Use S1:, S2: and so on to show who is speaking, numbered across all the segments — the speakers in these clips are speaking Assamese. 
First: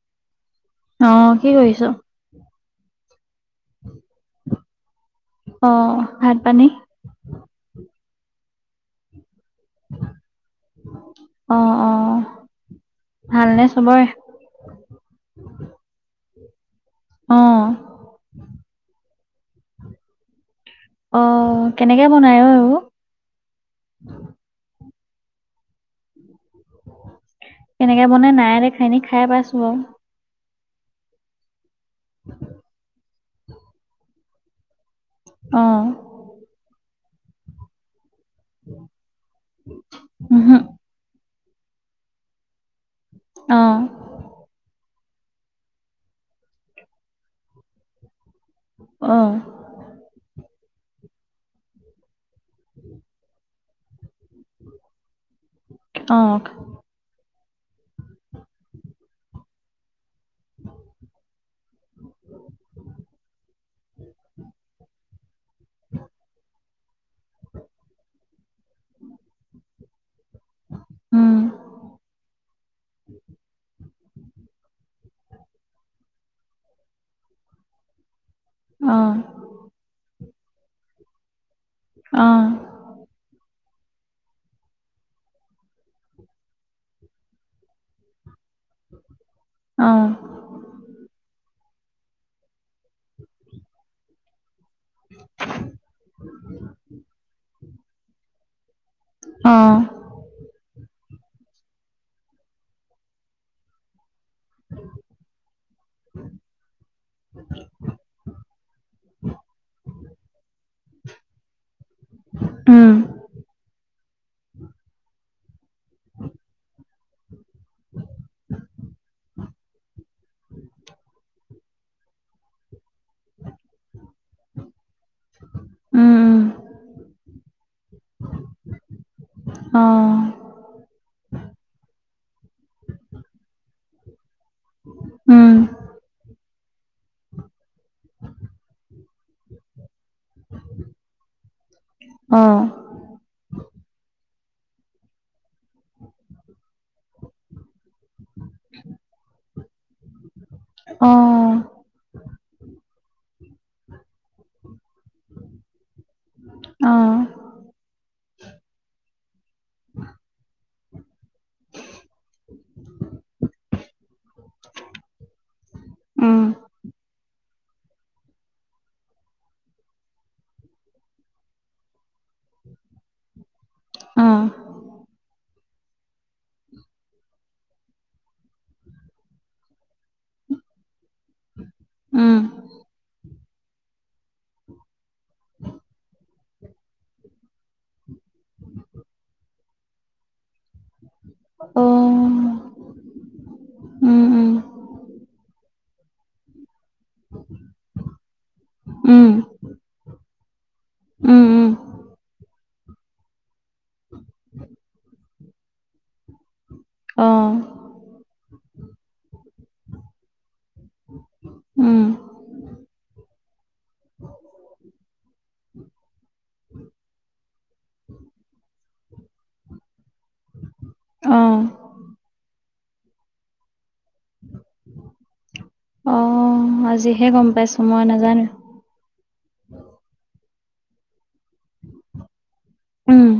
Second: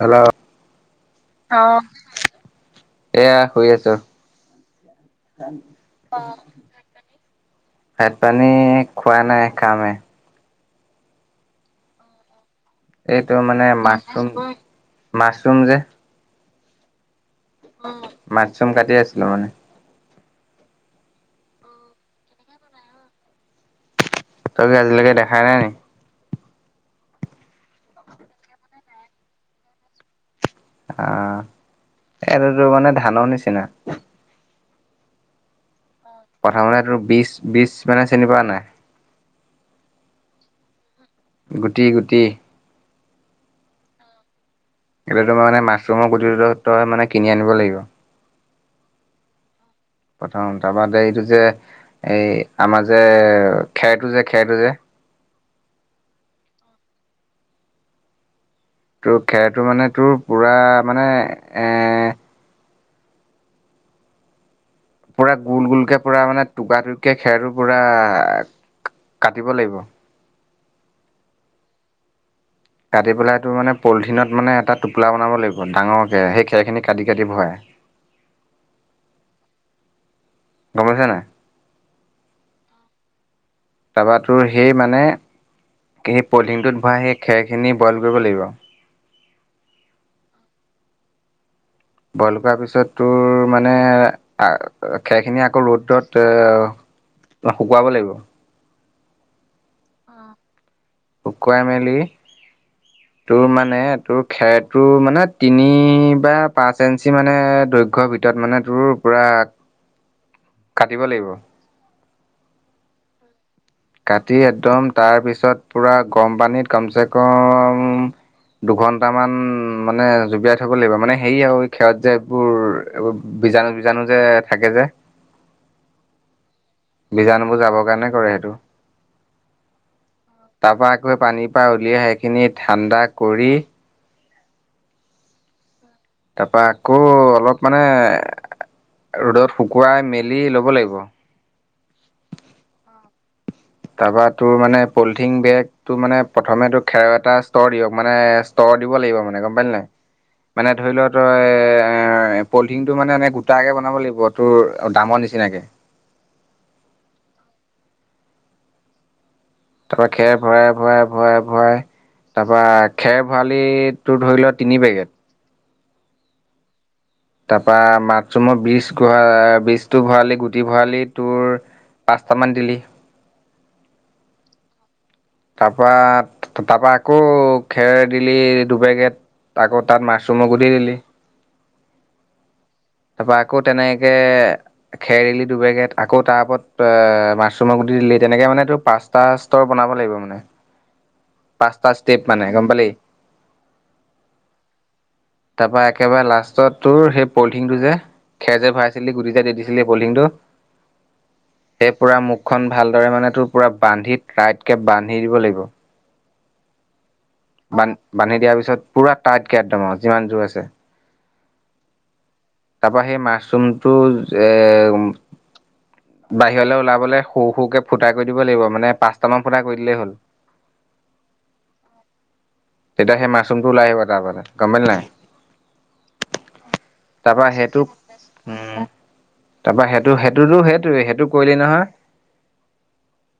S1: হেল্ল'
S2: অ কি
S1: অ
S2: কৰিছ
S1: এয়া শুই আছো।
S2: অ ভাত পানী
S1: ভাত পানী খোৱা নাই খাম হে,
S2: অ অ
S1: এইটো
S2: ভালনে
S1: মানে
S2: চবৰে
S1: মাছৰুম মাছৰুম যে
S2: অঁ
S1: মাছৰুম কাটি আছিলো মানে।
S2: অঁ কেনেকে বনায় অ এইবোৰ
S1: তই কি আজিলেকে দেখাই নাই নি?
S2: কেনেকে বনাই নাই দেখা, এনে খাই পাইছো বাৰু।
S1: অ এইটোতো মানে ধানৰ নিচিনা।
S2: অ
S1: প্ৰথমতে তোৰ বিচ বিচ মানে চিনি পাৱ নাই?
S2: উহো
S1: গুটি গুটি
S2: অ
S1: এতিয়াতো ম মানে মাছৰুমৰ গুটিটো তই কিনি আনিব লাগিব।
S2: অ
S1: প্ৰথম তাৰবাদে এইটো যে এই আমাৰ যে খেৰটো যে খেৰটো যে
S2: অ
S1: তোৰ খেৰটো মানে তোৰ পূৰা মানে এ পুৰা গোল গোলকে পুৰা মানে টুকা টুকে খেৰটো পুৰা কাটিব লাগিব।
S2: উম।
S1: কাটি পেলাই টোৰ মানে পলিথিনত মানে এটা টোপোলা বনাব লাগিব ডাঙৰ কে সেই খেৰখিনি কাটি কাটি ভৰাই।
S2: অ,
S1: গম পাইছনে নাই?
S2: অঁ।
S1: তাৰপাতো সেই মানে সেই পলথিনটোত ভৰা সেই খেৰখিনি বইল কৰিব লাগিব।
S2: অঁ।
S1: বইল কৰ পিছত তোৰ মানে খেৰখিনি আকৌ ৰ'দত ত শুকুৱাব লাগিব।
S2: অঁ,
S1: শুকুৱাই মেলি তোৰ মানে তোৰ খেৰটোৰ মানে তিনি বা পাঁচ ইঞ্চি মানে দৈৰ্ঘ্যৰ ভিতৰত মানে তোৰ পোৰা কাটিব লাগিব।
S2: উম।
S1: কাটি একদম তাৰপিছত পূৰা গৰম পানীত কমচে কম উম, দুঘন্টা মান মানে জুবিয়াই থব লাগিব মানে হে আৰু ক্ষত যে এইবোৰ এইবোৰ বীজাণু বীজাণু যে থাকে যে
S2: উম, উম।
S1: বীজাণুবোৰ যাবৰ কাৰণে কৰে সেইটো
S2: অঁ,
S1: তাৰ পৰা আকৌ পানীৰ পৰা উলিয়াই সেই খিনি ঠাণ্ডা কৰি
S2: উম।
S1: তাৰপা আকৌ অলপ মানে ৰ'দত শুকুৱাই মেলি ল'ব লাগিব
S2: অঁ।
S1: তাৰপা তোৰ মানে পলিথিন বেগ তটো মানে প্ৰথমে তোৰ খেৰ এটা ষ্টৰ দিয়ক মানে স্তৰ দিব লাগিব মানে গম পালি নাই মানে ধৰি লোৱা
S2: অ
S1: তই পলিথিংটো মানে এনেই গোটাকৈ বনাব লাগিব তোৰ দামৰ নিচিনাকে।
S2: অঁ।
S1: তাৰ পৰাৰা খেৰ ভৰাই, ভৰাই, ভৰাই, ভৰাই তাৰ পৰা খেৰ ভৰালিত তটো ধৰি লোৱা তিনি বেগেট।
S2: উম।
S1: তাৰ পৰা মাথৰুমৰ বীজ, বীজটো ভৰালি গুটি ভৰালি তোৰ পাঁচটামান দিলি।
S2: অঁ।
S1: তাৰপৰা তাৰপৰা আকৌ খেৰ দিলি দু পেকেট। আকৌ তাত মাছৰুমৰ গুটি দিলি।
S2: উম।
S1: তাৰপৰা আকৌ তেনেকে খেৰ দিলি দুপেকেট আকৌ তাৰ ওপৰত অ, মাছৰুমৰ গুটি দিলি তেনেকে মানে তো পাচ পাঁচটা ষ্টৰ বনাব লাগিব মানে।
S2: অ
S1: পাঁচটা ষ্টেপ মানে গম পালি।
S2: উম, উম।
S1: তাৰপৰা একেবাৰে লাষ্টত তোৰ সেই পলথিন টো যে, খেৰ যে ভৰাইছিলি
S2: উম
S1: গুটি যেই দি দিছিলি সেই পলিথিনটো
S2: উম, উম।
S1: সেই পৰা মুখখন ভালদৰে মানে তোৰ পৰা বান্ধি তাইট কে বান্ধি দিব লাগিব।
S2: অ
S1: বান্ধ, বান্ধি দিয়াৰ পিছত পুৰা টাইটকে একদম আৰু যিমান জোৰ আছে।
S2: উম।
S1: তাৰপৰা সেই মাছৰুমটো এ যে বাহিৰলৈ ওলাবলৈ সৰু সৰুকে ফুটা কৰি দিব লাগিব মানে পাঁচটা মান ফুটা কৰি দিলেই হ'ল।
S2: অঁ।
S1: তেতিয়া সেই মাছৰুমটো ওলাই আহিব তাৰপৰা গম পালি নাই?
S2: অঁ, আজিহে গম
S1: তাৰপৰা
S2: পাইছো
S1: সেইটো
S2: মই নাজানো
S1: উম তাৰপৰা সেইটো সেইটোতো সেইটোৱে সেইটো কৰিলি নহয়।
S2: উম,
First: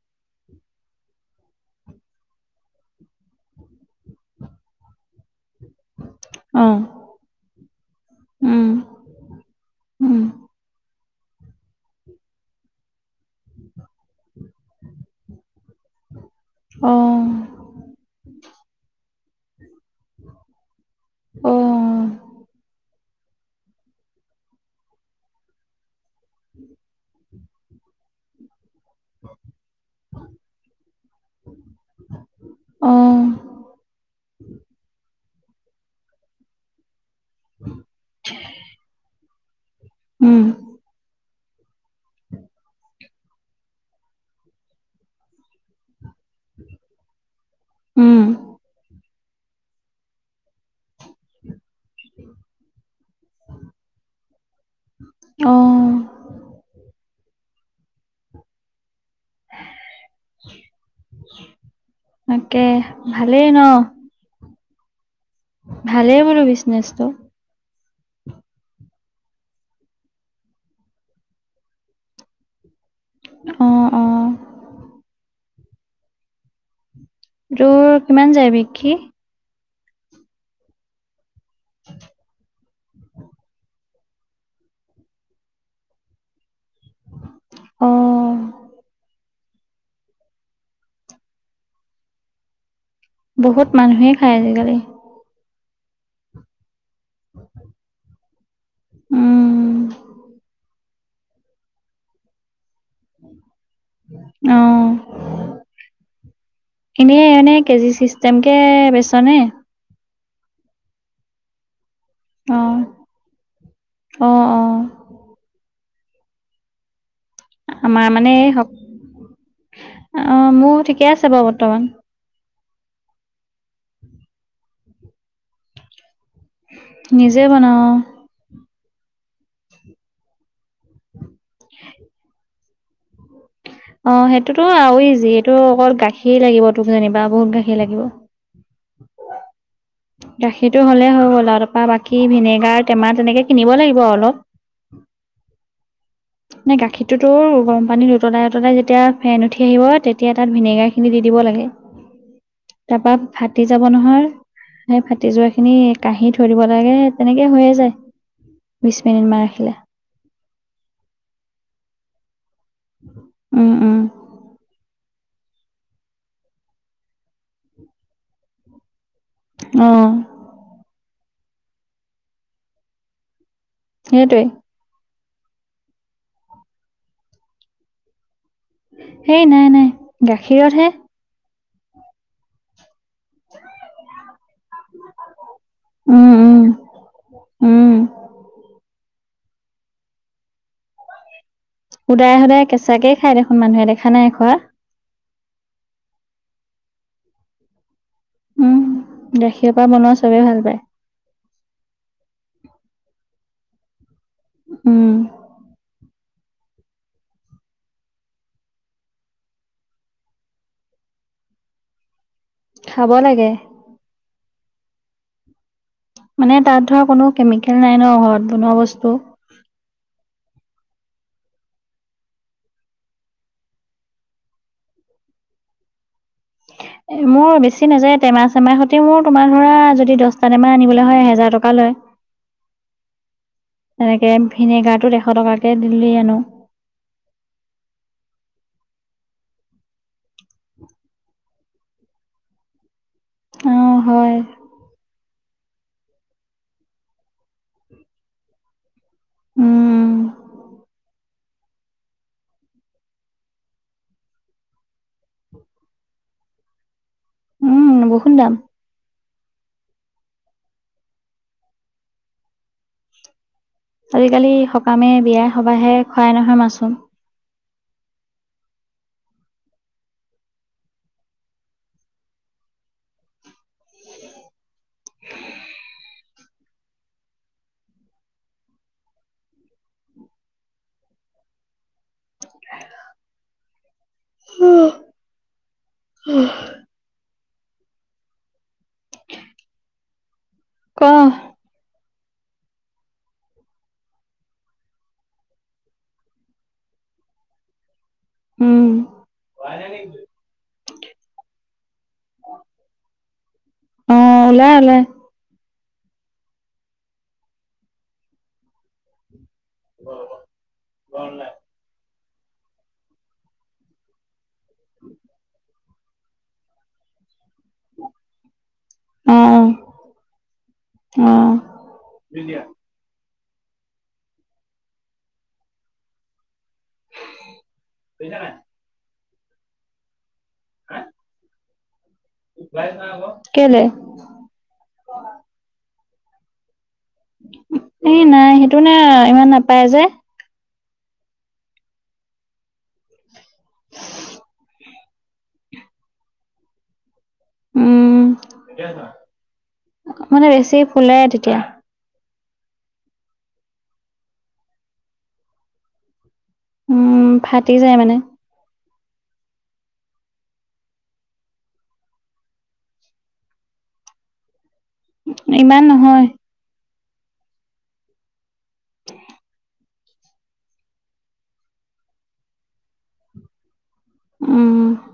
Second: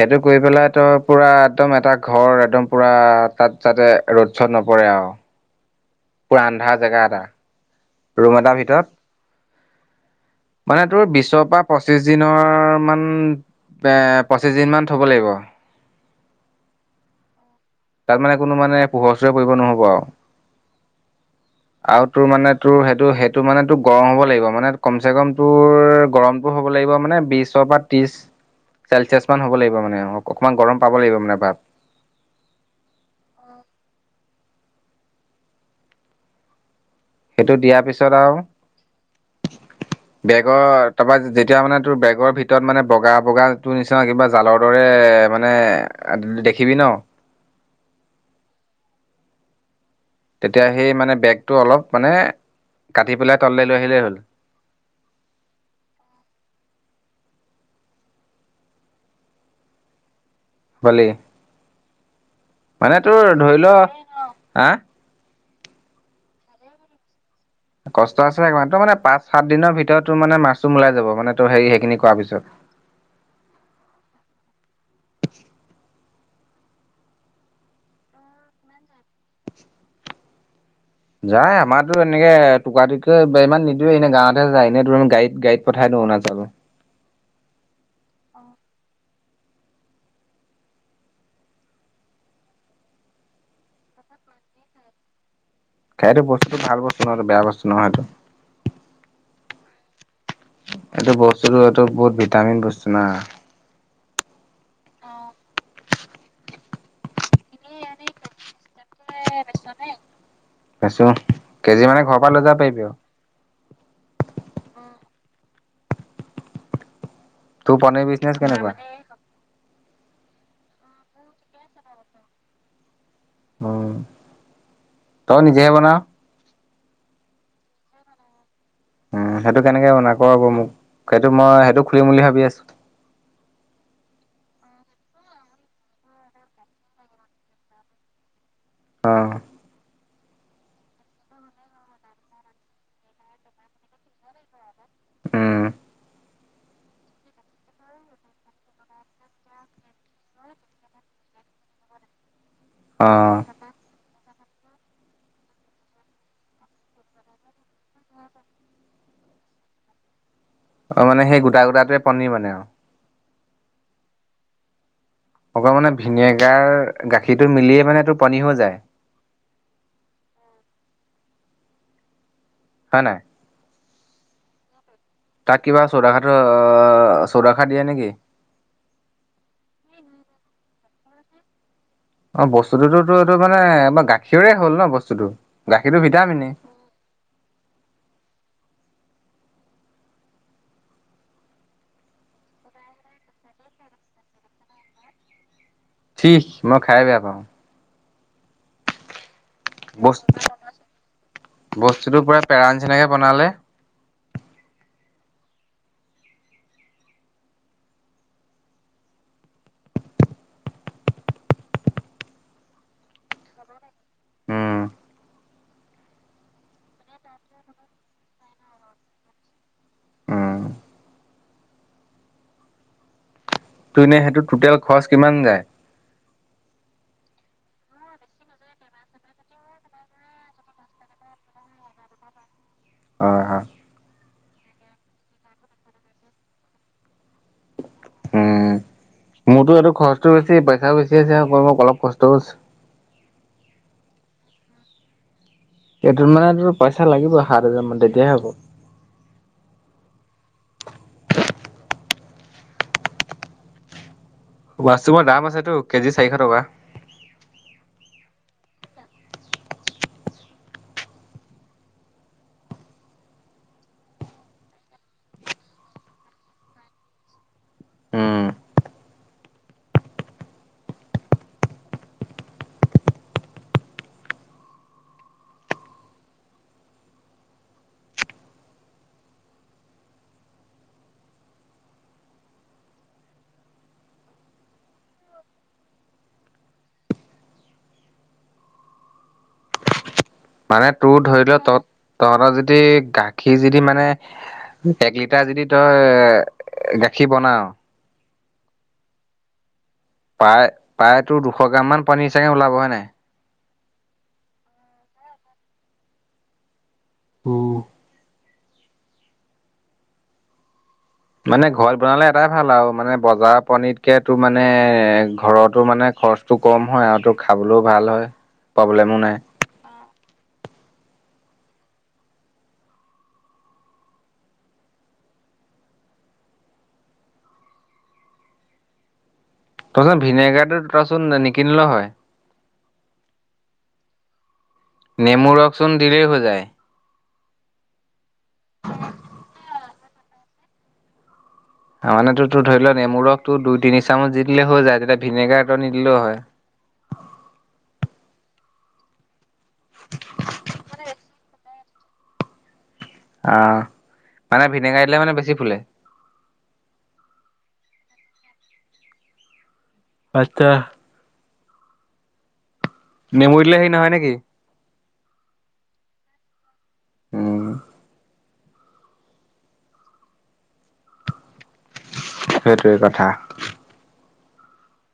S1: সেইটো কৰি পেলাই তই পুৰা একদম এটা ঘৰ একদম পূৰা তাত যাতে ৰ'দ চ'দ নপৰে আৰু পুৰা আন্ধাৰ
S2: অ',
S1: জেগা এটা। ৰুম এটাৰ
S2: উম,
S1: ভিতৰত
S2: উম,
S1: মানে তোৰ বিশৰ পৰা পঁচিশ দিনৰ মান পঁচিছ দিনমান থ'ব লাগিব।
S2: অঁহ।
S1: তাত মানে কোনো মানে পোহৰ চোহৰ পৰিব নহ'ব আৰু।
S2: অ
S1: আৰু তোৰ মানে তোৰ সেইটো সেইটো মানে তোৰ গৰম হ'ব লাগিব মানে কমচেকম তোৰ গৰম তোৰ হ'ব লাগিব মানে বিশৰ পৰা ত্ৰিশ চেলচিয়ছ মান হ'ব লাগিব মানে অকণমান গৰম পাব লাগিব মানে ভাপ
S2: অ',
S1: অহ সেইটো দিয়াৰ পিছত আৰু
S2: উম,
S1: বেগত তাৰপৰা যেতিয়া মানে তোৰ বেগৰ ভিতৰত মানে বগা বগাটোৰ নিচিনা কিবা জালৰ দৰে মানে দেখিবি ন
S2: উম
S1: তেতিয়া সেই মানে বেগটো অলপ মানে কাটি পেলাই তললৈ লৈ আহিলেই হ'ল।
S2: অঁহ
S1: হলেই
S2: তাকে
S1: মানে তোৰ
S2: ভালেই ন?
S1: ধৰি ল, হা?
S2: ভালেই বোলো বিজনেচটো।
S1: কষ্ট আছে ত মানে পাঁচ সাত দিনৰ ভিতৰত তোৰ মানে মাছটো ওলাই যাব মানে তোৰ হেৰি সেইখিনি কৰা পিছত
S2: অ অ। তোৰ কিমান যায় বিক্ৰী?
S1: যায় আমাৰতো এনেকে টুকুৰা টুকুৰিকে ইমান নিদিওৱে এনে গাঁৱতহে যায় এনেই ধৰি ল গাড়ীত গাড়ীত পঠাই দিওঁ অৰুণাচলত
S2: অ। বহুত মানুহেই খায় আজিকালি।
S1: খাই বস্তুটো ভাল বস্তু নহ বেয়া বস্তু নহয়টো।
S2: উম
S1: এইটো বস্তুটো এইটো বহুত ভিটামিন বস্তু না।
S2: অঁহ এনেই এনেই কেজি ছিষ্টেম কে বে
S1: চ নে? বেচো কেজি মানে ঘ
S2: অ', অ', অ'।
S1: তোৰ পনীৰ
S2: আমাৰ মানে
S1: বিজনেচ
S2: এই
S1: কেনেকুৱা?
S2: হক, আ, মোৰ ঠিকে আছে বাৰু বৰ্তমান।
S1: উম। তই নিজেহে বনাও।
S2: নিজে বনাওঁ অ'।
S1: উম, সেইটো কেনেকে বনা ক আকৌ মোক, সেইটো মই সেইটো খুলিম বুলি ভাবি আছোঁ।
S2: অ' সেইটোতো আৰু ইজি, এইটো অকল গাখীৰ লাগিব তোক যেনিবা, বহুত গাখীৰ লাগিব।
S1: অ'।
S2: গাখীৰটো হ'লেই হৈ গ'ল আৰু, তাৰপা বাকী ভিনেগাৰ টেমা তেনেকে কিনিব লাগিব অলপ।
S1: উম।
S2: নে গাখীৰটোতো গৰম পানীত উতলাই উতলাই যেতিয়া ফেন উঠি আহিব তেতিয়া তাত ভিনেগাৰখিনি দি দিব লাগে,
S1: অ
S2: তাৰপা ভাত টি যাব নহয়। সেই ফাটি যোৱাখিনি কাঁহী থৈ দিব লাগে, তেনেকে হৈয়ে যায়। বিছ মিনিটমান ৰাখিলে।
S1: অ' মানে সেই গোটা গোটাটোৱে পনীৰ বনে আৰু।
S2: উম, উম।
S1: অকল মানে ভিনেগাৰ, গাখীৰটো মিলিয়ে মানে এইটো পনীৰ হৈ যায়?
S2: অ'।
S1: হয় নাই?
S2: সেইটোৱেই।
S1: তাক কিবা চৌৰাখাটৰ চৌৰাখাৰ দিয়ে নেকি?
S2: সেই নাই নাই, গাখীৰতহে।
S1: অ' বস্তুটোতোতো এইটো মানে এবাৰ গাখীৰৰেই হ'ল ন' বস্তুতটো, গাখীৰটো
S2: উম
S1: ভিটামিনে।
S2: উম উম। সদায় সদায় কেঁচাকে খাই দেখোন মানুহে, দেখা নাই খোৱা?
S1: ঠিক, মই খায়ে বেয়া পাওঁ।
S2: উম, গাখীৰ পৰা বনোৱা
S1: বস্তু
S2: চবে ভাল পায়।
S1: বস্তুটো পুৰা পেৰাৰ নিচিনাকে বনালে।
S2: উম। খাব লাগে।
S1: উম।
S2: মানে তাত ধৰ কোনো কেমিকেল নাই ন' ঘৰত বনোৱা বস্তু।
S1: উম। ত' এনে সেইটোত টোটেল খৰচ কিমান যায়?
S2: মোৰ বেছি নাযায়, টেমাই চেমাহ সৈতে মোৰ তোমাৰ ধৰা যদি দছটা টেমা আনিবলৈ হয় এহেজাৰ টকা লয়।
S1: হয় হয়।
S2: এনেকে ভিনেগাৰটোত এশ টকাকে দিলি আনো।
S1: উম, মোৰতো এইটো খৰচটো বেছি, পইচাও বেছি আছে, ওপৰৰ পৰা অলপ কষ্টও আছে।
S2: অ' হয়।
S1: এইটোত মানে তোৰ পইচা লাগিব, সাত হাজাৰ মান তেতিয়াহে হ'ব।
S2: উম।
S1: মাচৰুমৰ দাম আছেতো, কেজি চাৰিশ টকা।
S2: উম, বহুত দাম। আজিকালি সকামে, বিয়াই, সভাহে খুৱাই নহয় মাচৰুম।
S1: উম, মানে
S2: ক
S1: তোৰ ধৰি লোৱা তত তহঁতৰ যদি গাখীৰ যদি মানে এক লিটাৰ যদি তই, গাখীৰ বনাও।
S2: হোৱাই নাই নেকি?
S1: প্ৰায় প্ৰায়তো দুশ গ্ৰাম মান, পানীৰ চাগে ওলাব হয় নাই।
S2: [inaudible]
S1: উম,
S2: হয়।
S1: মানে ঘৰত বনালে এটাই ভাল আৰু মানে বজাৰৰ পনিতকে তোৰ মানে, এই ঘৰতো মানে খৰচ টো, কম হয় আৰু তোৰ খাবলৈও ভাল হয় প্ৰব্লেমো নাই।
S2: অ' অ, বুজা নাই?
S1: তই ভিনেগাৰটো তইচোন নিকিনিলেও হয়।
S2: কেলে?
S1: নেমু ৰসচোন দিলেই হৈ যায়।
S2: এ, নাই সেইটো মানে ইমান নাপায় যে।
S1: মানে তো, ধৰি ল, নেমুৰ ৰসতো দুই, তিনি, চামুচ দি দিলে হৈ যায়, তেতিয়া ভিনেগাৰ এটা নিদিলেও হয়।
S2: উম, মানে বেছি ফুলে তেতিয়া।
S1: অ, মানে ভিনেগাৰ দিলে মানে বেছি ফুলে।
S2: উম, ফাটি যায় মানে।
S1: বাদ দে নেমু দিলে, হেই নহয় নে নেকি?
S2: ইমান, নহয়।
S1: উম, সেইটোৱেই কথা।
S2: উম,